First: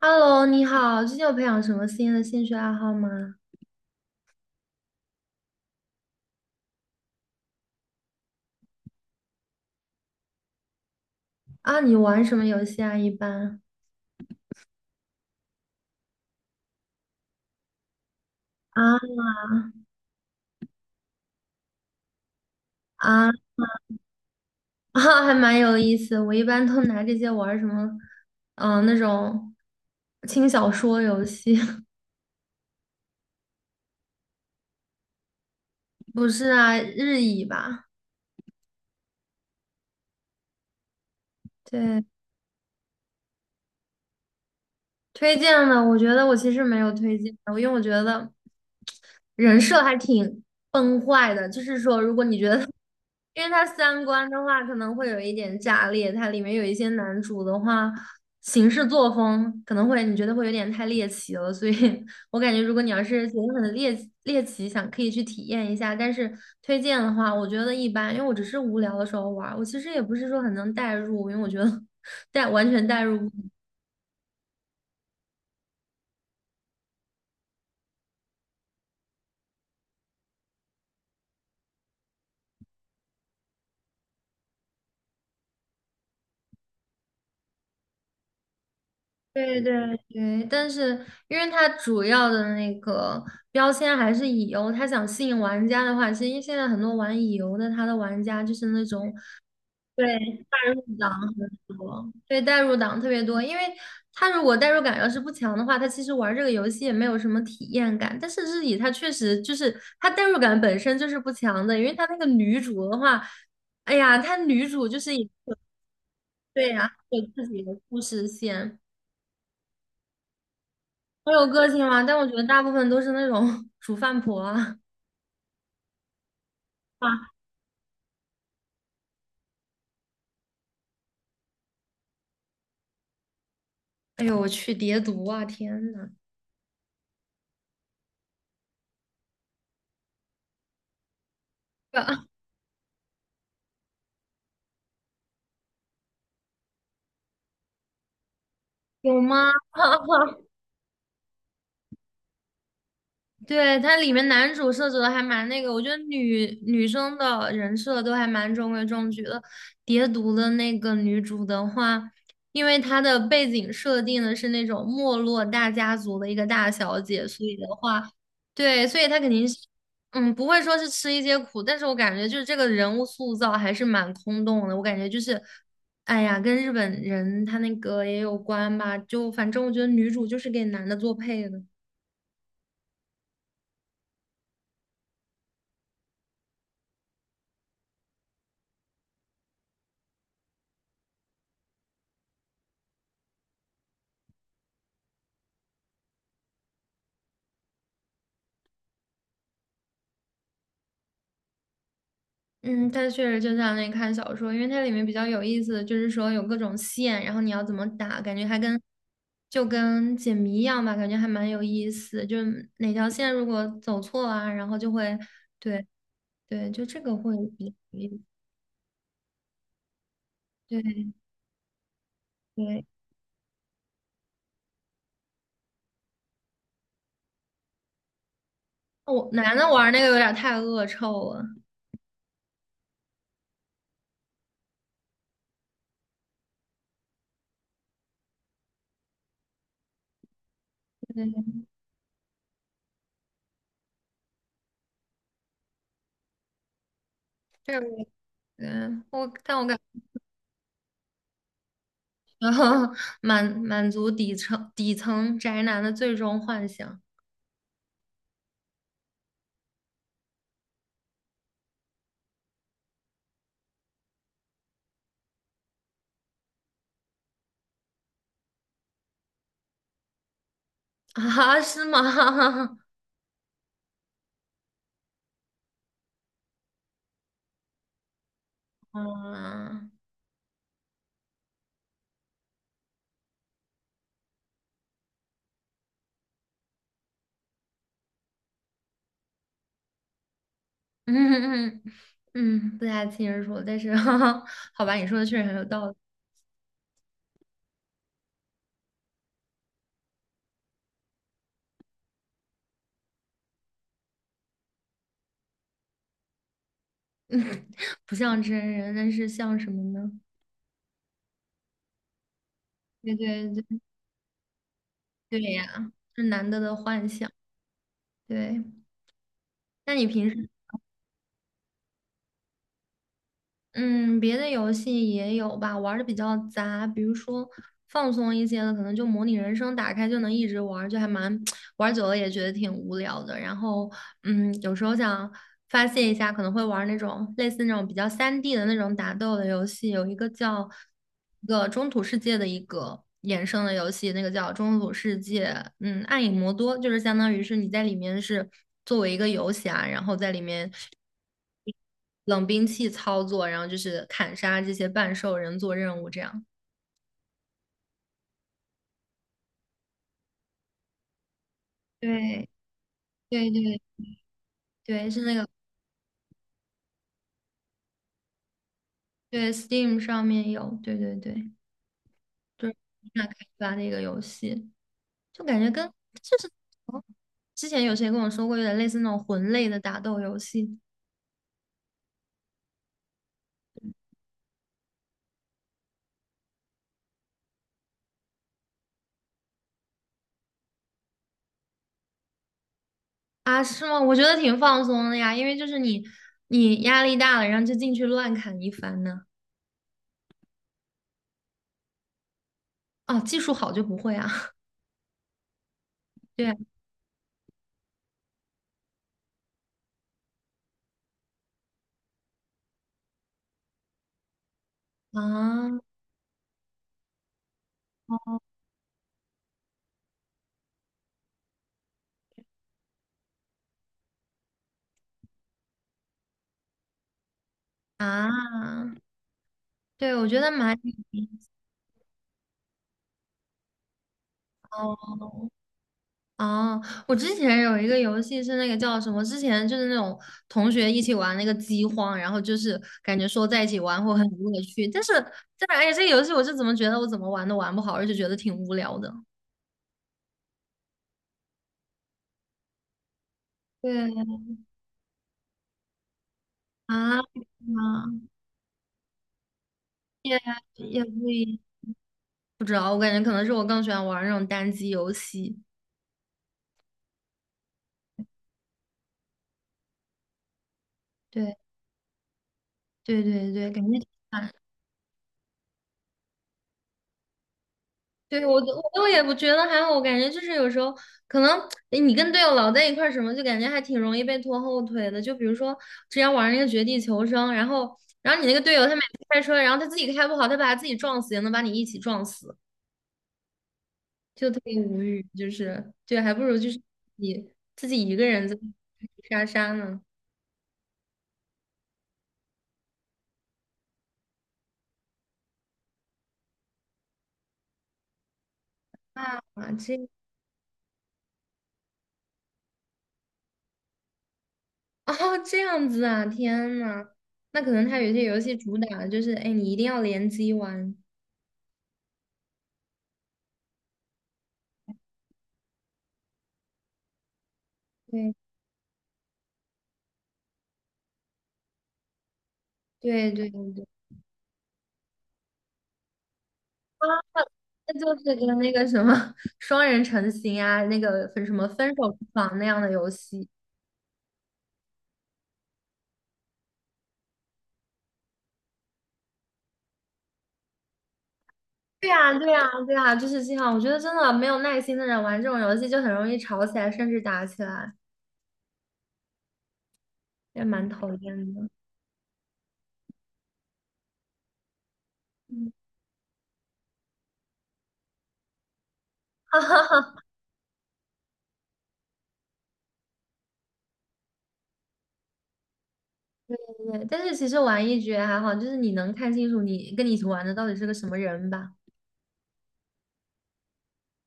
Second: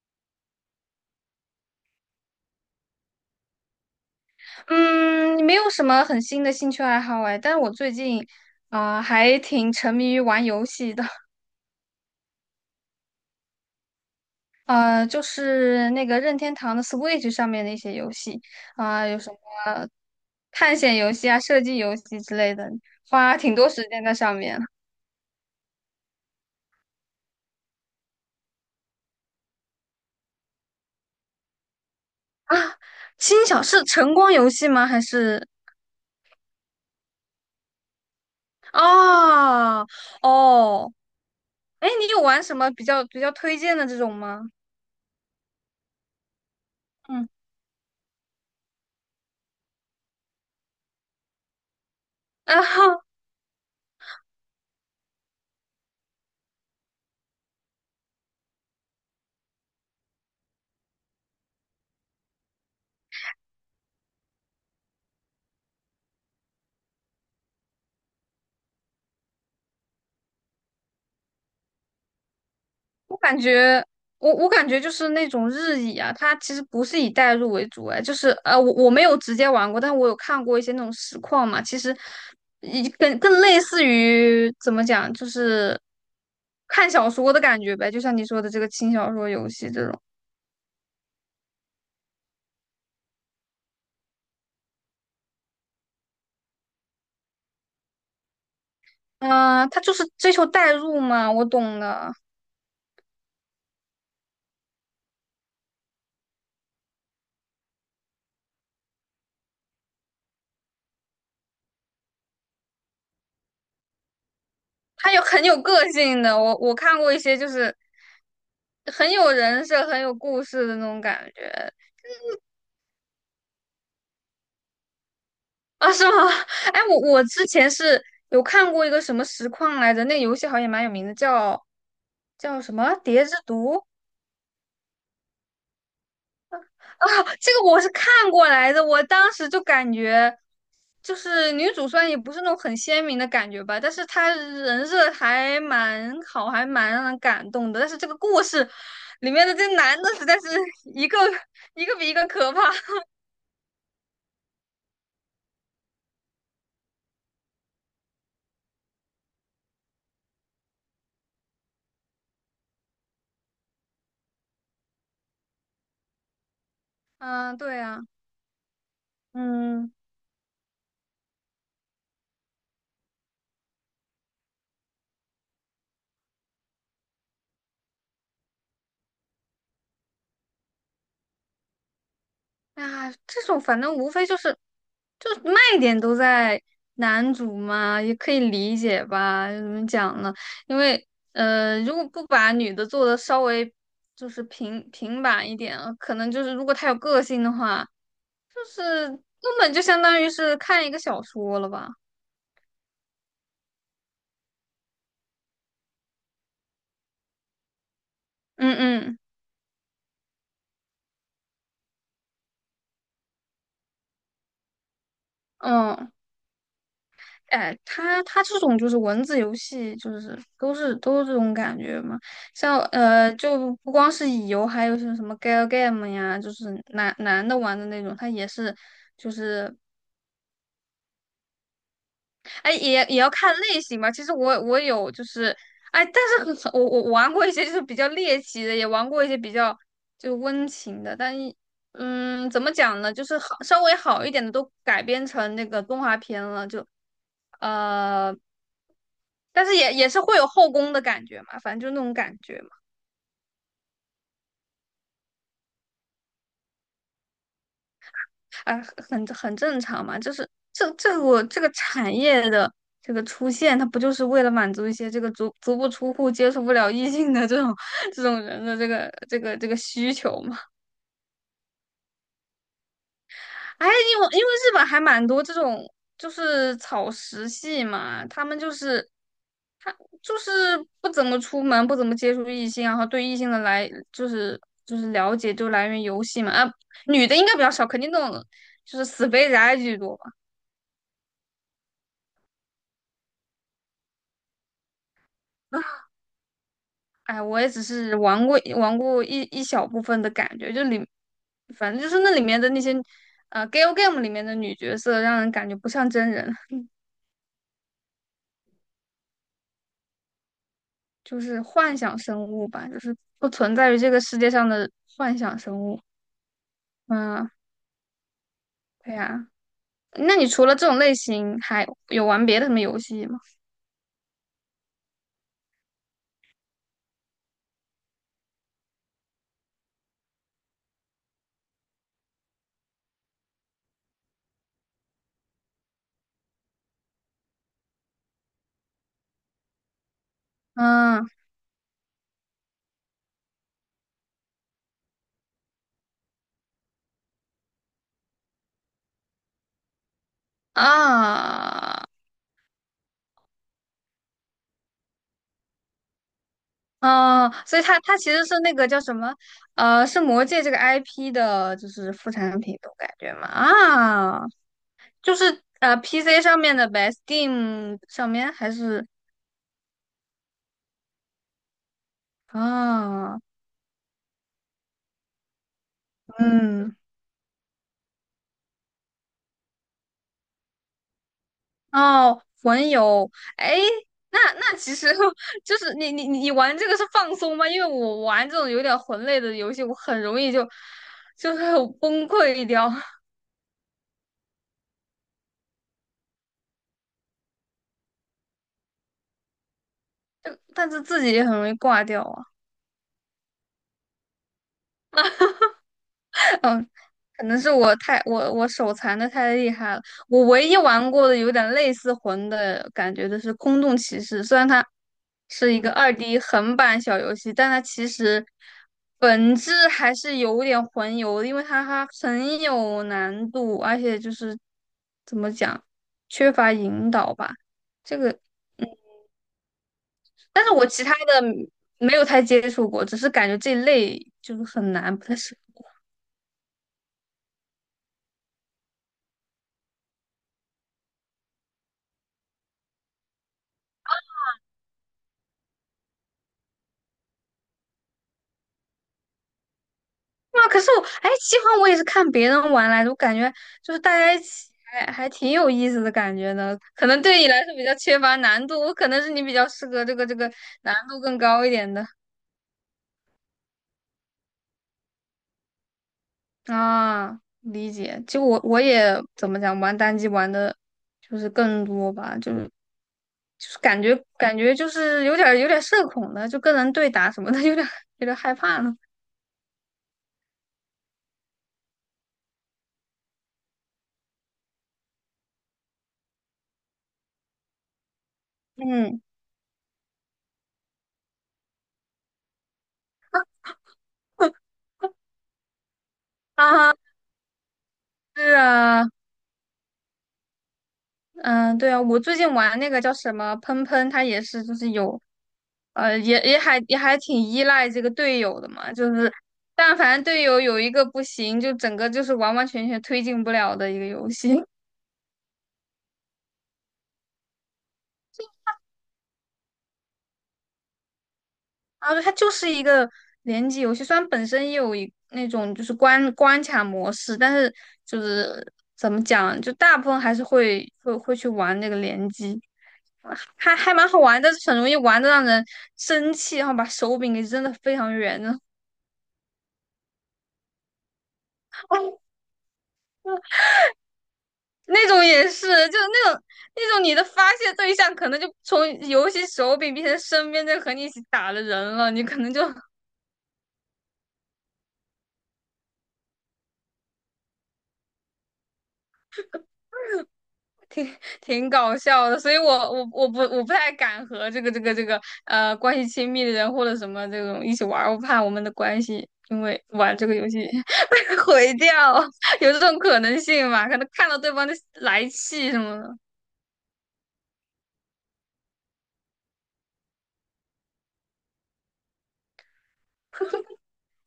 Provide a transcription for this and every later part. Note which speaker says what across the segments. Speaker 1: Hello，你好，最近有培养什么新的兴趣爱好吗？
Speaker 2: 嗯，没有什么很新的兴趣爱好哎，但是我最近，啊还挺沉迷于玩游戏的，
Speaker 1: 啊，你玩什么游戏啊？一般
Speaker 2: 就是那个任天堂的 Switch 上面的一些游戏，啊、
Speaker 1: 啊
Speaker 2: 有什么探险游戏啊、射击游戏之类的，
Speaker 1: 啊
Speaker 2: 花挺 多时间在上面
Speaker 1: 啊，还蛮有意思。我一般都拿这些玩儿什么，嗯、那种轻小说游戏，
Speaker 2: 啊。轻小是晨光游戏吗？还是
Speaker 1: 不是啊，日语吧？
Speaker 2: 哦哦，哎，
Speaker 1: 对，
Speaker 2: 你有玩什么比较推荐的这种吗？
Speaker 1: 推荐的，我觉得我其实没有推
Speaker 2: 嗯
Speaker 1: 荐的，因为我觉得人设还挺崩坏的。就是说，如果你觉
Speaker 2: 啊，
Speaker 1: 得 因为它三观的话可能会有一点炸裂，它里面有一些男主的话行事作风可能会你觉得会有点太猎奇了，所以 我感觉如果你要是觉得很猎奇，想可以去体验一下，但是推荐的话，我觉得一般，因为我只是无聊的时候玩儿我其实也不是说很能代入，因为我觉得 代完全代
Speaker 2: 我
Speaker 1: 入不
Speaker 2: 感觉，我感觉就是那种日乙啊，它其实不是以代入为主，哎，就是我没有直接玩过，但我有看过一些那种实况嘛，其实一更类似于怎么讲，就是看小说的感觉呗，就像你说的这个轻小说游
Speaker 1: 对
Speaker 2: 戏这
Speaker 1: 对
Speaker 2: 种，
Speaker 1: 对，但是因为它主要的那个标签还是乙游，它想吸引玩家的话，其实现在很多玩乙游的，他的玩家就是那种
Speaker 2: 嗯、他就是
Speaker 1: 对
Speaker 2: 追求代
Speaker 1: 代入
Speaker 2: 入
Speaker 1: 党很
Speaker 2: 嘛，我懂
Speaker 1: 多，
Speaker 2: 的，
Speaker 1: 对代入党特别多，因为他如果代入感要是不强的话，他其实玩这个游戏也没有什么体验感。但是日乙它确实就是它代入感本身就是不强的，因为它那个女主的话，哎呀，她女主就
Speaker 2: 他
Speaker 1: 是
Speaker 2: 有
Speaker 1: 也
Speaker 2: 很有个性的，我
Speaker 1: 对
Speaker 2: 我
Speaker 1: 呀、
Speaker 2: 看过一
Speaker 1: 有
Speaker 2: 些
Speaker 1: 自
Speaker 2: 就
Speaker 1: 己
Speaker 2: 是
Speaker 1: 的故事线。
Speaker 2: 很有人设、很有故事的那种
Speaker 1: 我
Speaker 2: 感
Speaker 1: 有个
Speaker 2: 觉，
Speaker 1: 性吗？但我觉得大部分都是那种 煮饭婆啊。
Speaker 2: 啊，是吗？哎，我之前是有看过一个什么实况来着，那个游戏好像也蛮有名的，叫什么《蝶之毒》
Speaker 1: 哎呦我去，叠毒啊！天呐，
Speaker 2: 啊。这个我是看过来的，我当时就感觉，就是女主虽然也不 是那种很鲜明的感觉吧，但是她人设还蛮好，还蛮让人感动的。但是这个故事
Speaker 1: 有
Speaker 2: 里面
Speaker 1: 吗？
Speaker 2: 的这男的实在是 一个一个比一个可怕。
Speaker 1: 对，它里面男主设置的还蛮那个，我觉得女生的人设都还蛮中规中矩的。蝶毒的那个女主的话，因为她的背景设定的是那种没落大家族的一个大小姐，所以
Speaker 2: 嗯，
Speaker 1: 的
Speaker 2: 对啊，
Speaker 1: 话，对，所以她肯定是，
Speaker 2: 嗯。
Speaker 1: 嗯，不会说是吃一些苦，但是我感觉就是这个人物塑造还是蛮空洞的，我感觉就是，哎呀，跟日本人他那个也有关吧，就反正我觉得女主就是给男的做配的。
Speaker 2: 啊，这种反正无非就是卖点都在男主嘛，也可以理解吧？怎么讲呢？因为如果不把女的做的稍微就是平平板一点，可能就是如果她有个性的话，就是根本就相当于是看一个小说了吧？
Speaker 1: 嗯，它确实就像那看小说，因为它里面比较有意思的就是说有各种线，然后你要怎么打，感觉还
Speaker 2: 嗯
Speaker 1: 跟
Speaker 2: 嗯
Speaker 1: 就跟解谜一样吧，感觉还蛮有意思。就是哪条线如果走错啊，然后就会，对
Speaker 2: 嗯。
Speaker 1: 对，就这个会比较
Speaker 2: 哎，
Speaker 1: 有意思
Speaker 2: 它这种就是文字游戏，就是都
Speaker 1: 对
Speaker 2: 是都是这种感觉嘛。像
Speaker 1: 对，
Speaker 2: 就不光是乙游，还有像什么 Gal Game 呀，就是男男的玩的那种，它也是
Speaker 1: 我
Speaker 2: 就
Speaker 1: 男的
Speaker 2: 是
Speaker 1: 玩那个有点太恶臭了。
Speaker 2: 哎，也要看类型吧。其实我有就是，哎，但是很我玩过一些就是比较猎奇的，也玩过一些比较就温情的，但
Speaker 1: 对，
Speaker 2: 一嗯，怎么讲呢？就是好稍微好一点的都改编成那个动画片了，就
Speaker 1: 对。个
Speaker 2: 呃，
Speaker 1: 嗯但我
Speaker 2: 但
Speaker 1: 感
Speaker 2: 是也
Speaker 1: 觉
Speaker 2: 也是会有后宫的感觉嘛，反正就那种感觉。
Speaker 1: 满足底层宅男的最终幻想
Speaker 2: 啊，很正常嘛，就是这我这个产业的这个出现，它不就是为了满足一些这个足足不出户、接触不了异性的这种这种人的这个需求嘛？
Speaker 1: 啊，是吗？
Speaker 2: 哎，因为日本还蛮多这种就是草食系嘛，他们就是
Speaker 1: 啊。
Speaker 2: 就是不怎么出门，不怎么接触异性，然后对异性的来就是了解就来源游戏嘛，啊，女的应该比较少，肯定那种就是死肥宅居多吧。
Speaker 1: 嗯嗯嗯，不太清楚，但是 好吧，你说的确实很有道理，
Speaker 2: 哎，我也只是玩过一小部分的感觉，就里，反正就是那里面的那些，Gal Game 里面的女角色，让人感觉不像真人，
Speaker 1: 不像真人，但是像什么呢？
Speaker 2: 就是幻想生物吧，就
Speaker 1: 对
Speaker 2: 是
Speaker 1: 对
Speaker 2: 不存
Speaker 1: 对
Speaker 2: 在于这个世界上的幻
Speaker 1: 对
Speaker 2: 想生
Speaker 1: 呀，
Speaker 2: 物。
Speaker 1: 是难得的幻想。
Speaker 2: 嗯，
Speaker 1: 对，
Speaker 2: 对呀。
Speaker 1: 那你平
Speaker 2: 那你
Speaker 1: 时
Speaker 2: 除了这种类型，还有玩别的什么游戏吗？
Speaker 1: 嗯，别的游戏也有吧，玩的比较杂，比如说放松一些的，可能就模拟人生，打开就能一直玩儿就还蛮 玩久了也觉得挺无聊的。然后，嗯，有时候想发泄一下，可能会玩儿那种类似那种比较3D 的那种打斗的游戏，有一个叫
Speaker 2: 嗯
Speaker 1: 一个中土世界的一个衍生的游戏，那个叫中土世界，嗯，暗影魔多，就是相当于是你在里面是作为一个游侠，然后在里面。
Speaker 2: 啊
Speaker 1: 冷兵器操作，然后就是砍杀这些半兽人做任务这样。
Speaker 2: 啊，所以它其实是那个叫什么，是魔界这个 IP 的，就是副
Speaker 1: 对
Speaker 2: 产品，我感觉嘛
Speaker 1: 对对
Speaker 2: 啊。
Speaker 1: 对，是那
Speaker 2: 就
Speaker 1: 个
Speaker 2: 是PC 上面的呗，Steam 上面还是
Speaker 1: 对 Steam 上面有，对对对，就是那开
Speaker 2: 啊，
Speaker 1: 发的一个游戏，就感觉跟就是
Speaker 2: 嗯，
Speaker 1: 哦之前有谁跟我说过，有点类似那种魂类的打斗游戏
Speaker 2: 哦，魂游，哎，那其实 就是你玩这个是放松吗？因为我玩这种有点魂类的游戏，我很容易就是崩溃掉，
Speaker 1: 啊？是吗？我觉得挺放松的呀，因为就是你压力大了，然后就进去乱砍一番呢。
Speaker 2: 但是自己也很容易挂掉啊。
Speaker 1: 哦，技术好就不会啊？对
Speaker 2: 可能是我手残的太厉害了。我唯一玩过的有点类似魂的感觉的是《空洞骑士》，虽然它是
Speaker 1: 啊
Speaker 2: 一个 2D 横版小游戏，但它其实本质还是有点魂游的因为它很有难度，而且就是怎么讲，缺乏引导吧。
Speaker 1: 啊，
Speaker 2: 这个，
Speaker 1: 啊对，我觉得
Speaker 2: 但是
Speaker 1: 蛮
Speaker 2: 我
Speaker 1: 有
Speaker 2: 其他
Speaker 1: 意
Speaker 2: 的
Speaker 1: 思。
Speaker 2: 没有太接触过，只是感觉这类就是很
Speaker 1: 哦
Speaker 2: 难，不太适
Speaker 1: 哦，我之前有一个游戏是那个叫什么？之前就是那种同学一起玩那个饥荒，然后就是感觉说在一起玩会很有乐趣，但是但是哎呀，这个游戏我是怎么觉得我怎么玩都玩不好，而且觉得挺无聊的。
Speaker 2: 哇，可是我，哎，饥荒我也是看别人玩来的，我感觉
Speaker 1: 对
Speaker 2: 就是大家一起还挺有意思的感觉呢。可
Speaker 1: 啊，
Speaker 2: 能对
Speaker 1: 啊
Speaker 2: 你来说比较缺乏难度，我可能是你比较适合这个这
Speaker 1: 也
Speaker 2: 个难
Speaker 1: 也
Speaker 2: 度
Speaker 1: 不
Speaker 2: 更
Speaker 1: 一
Speaker 2: 高一点的
Speaker 1: 不知道，我感觉可能是我更喜欢玩那种单机游戏。
Speaker 2: 啊。理解，就我也怎么讲，玩单机玩的就是
Speaker 1: 对
Speaker 2: 更多吧，就是
Speaker 1: 对对
Speaker 2: 就
Speaker 1: 对，
Speaker 2: 是
Speaker 1: 感觉。
Speaker 2: 感觉就是有点儿社恐的，就跟人对打什么的，有点儿
Speaker 1: 对，
Speaker 2: 害
Speaker 1: 我都
Speaker 2: 怕
Speaker 1: 我
Speaker 2: 了。
Speaker 1: 都也不觉得还好，我感觉就是有时候可能诶你跟队友老在一块儿什么，就感觉还挺容易被拖后腿的。就比如说之前玩那个绝地求生，然后你那个队友他每
Speaker 2: 嗯
Speaker 1: 次开车，然后他自己开不好，他把他自己撞死，也能把你一起撞死，就特 别无语。就是对，还不如就是
Speaker 2: 啊，
Speaker 1: 你自己一个人
Speaker 2: 是
Speaker 1: 在
Speaker 2: 啊。
Speaker 1: 杀杀呢。
Speaker 2: 嗯，对啊，我最近玩那个叫什么喷喷，它也是就是有，也还挺依赖这个队友的嘛，就是
Speaker 1: 啊，
Speaker 2: 但
Speaker 1: 这
Speaker 2: 凡队友有一个不行，就整个就是完完全全推进不了的一个游戏。
Speaker 1: 哦这样子啊，天呐，那可能他有些游戏主打的就是哎，你一定要联机玩。
Speaker 2: 啊，后它就是一个联机游戏，虽然本身也有一那种就是关卡模式，但是就
Speaker 1: 对
Speaker 2: 是怎么讲，就大部分还是会去玩那个联机。
Speaker 1: 对对对
Speaker 2: 还
Speaker 1: 对。
Speaker 2: 还蛮好玩，但是很容易玩的让人生气，然后把手柄给扔的非
Speaker 1: 那
Speaker 2: 常
Speaker 1: 就是
Speaker 2: 远，
Speaker 1: 跟那个什么双人成行啊，那个分什么分手厨房那样的游戏。
Speaker 2: 那种也是，就是那种你的发泄对象可能就从游戏手柄变成身边在和你一起打的人
Speaker 1: 对
Speaker 2: 了，你
Speaker 1: 呀，
Speaker 2: 可
Speaker 1: 对
Speaker 2: 能
Speaker 1: 呀，
Speaker 2: 就
Speaker 1: 对呀，就是这样。我觉得真的没有耐心的人玩这种游戏就很容易吵起来，甚至打起来，也蛮讨 厌
Speaker 2: 挺
Speaker 1: 的。
Speaker 2: 搞笑的。所以我不我不太敢和这个
Speaker 1: 嗯
Speaker 2: 关系亲密的人或者什么这种一起玩儿我怕我们的关系因为玩这个游戏 被毁掉，有这种可能性嘛？可能看到对方就来气什么的，
Speaker 1: 对，但是其实玩一局还好，就是你能看清楚你跟你一起玩的到底是个什么人吧。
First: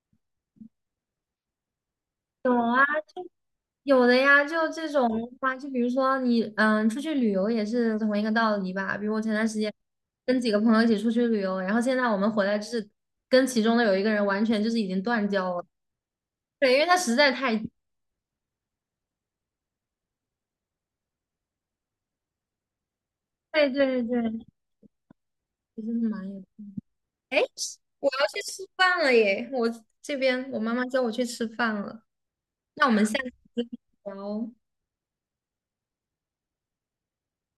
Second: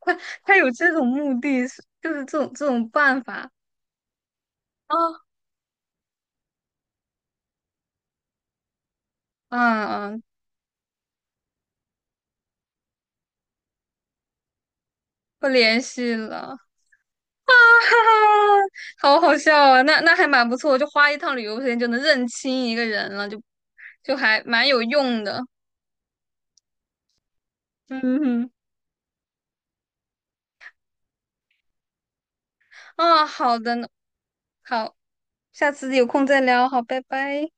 Speaker 2: 他他有这种目的，就是这种
Speaker 1: 有
Speaker 2: 这
Speaker 1: 啊。
Speaker 2: 种办法
Speaker 1: 有的呀，就这
Speaker 2: 啊，
Speaker 1: 种的话，就比如说你，嗯，出去旅游也是同一个道理吧。比如我前段时
Speaker 2: 嗯
Speaker 1: 间
Speaker 2: 嗯，
Speaker 1: 跟几个朋友一起出去旅游，然后现在我们回来就是跟其中的有一个人完全就是已经断
Speaker 2: 不
Speaker 1: 交了，
Speaker 2: 联系了。
Speaker 1: 对，因为他实在太，
Speaker 2: 哈哈，好好笑啊！那还蛮不错，就花一趟旅游时间就能认清一个人了，就
Speaker 1: 对对
Speaker 2: 就还
Speaker 1: 对，
Speaker 2: 蛮有用的。
Speaker 1: 其实是蛮有。哎，
Speaker 2: 嗯
Speaker 1: 我要去
Speaker 2: 哼，
Speaker 1: 吃饭了耶，我这边我妈妈叫我去吃饭了，那我们下
Speaker 2: 啊，
Speaker 1: 次
Speaker 2: 好的呢，
Speaker 1: 再聊。
Speaker 2: 好，下次有空再聊，好，拜拜。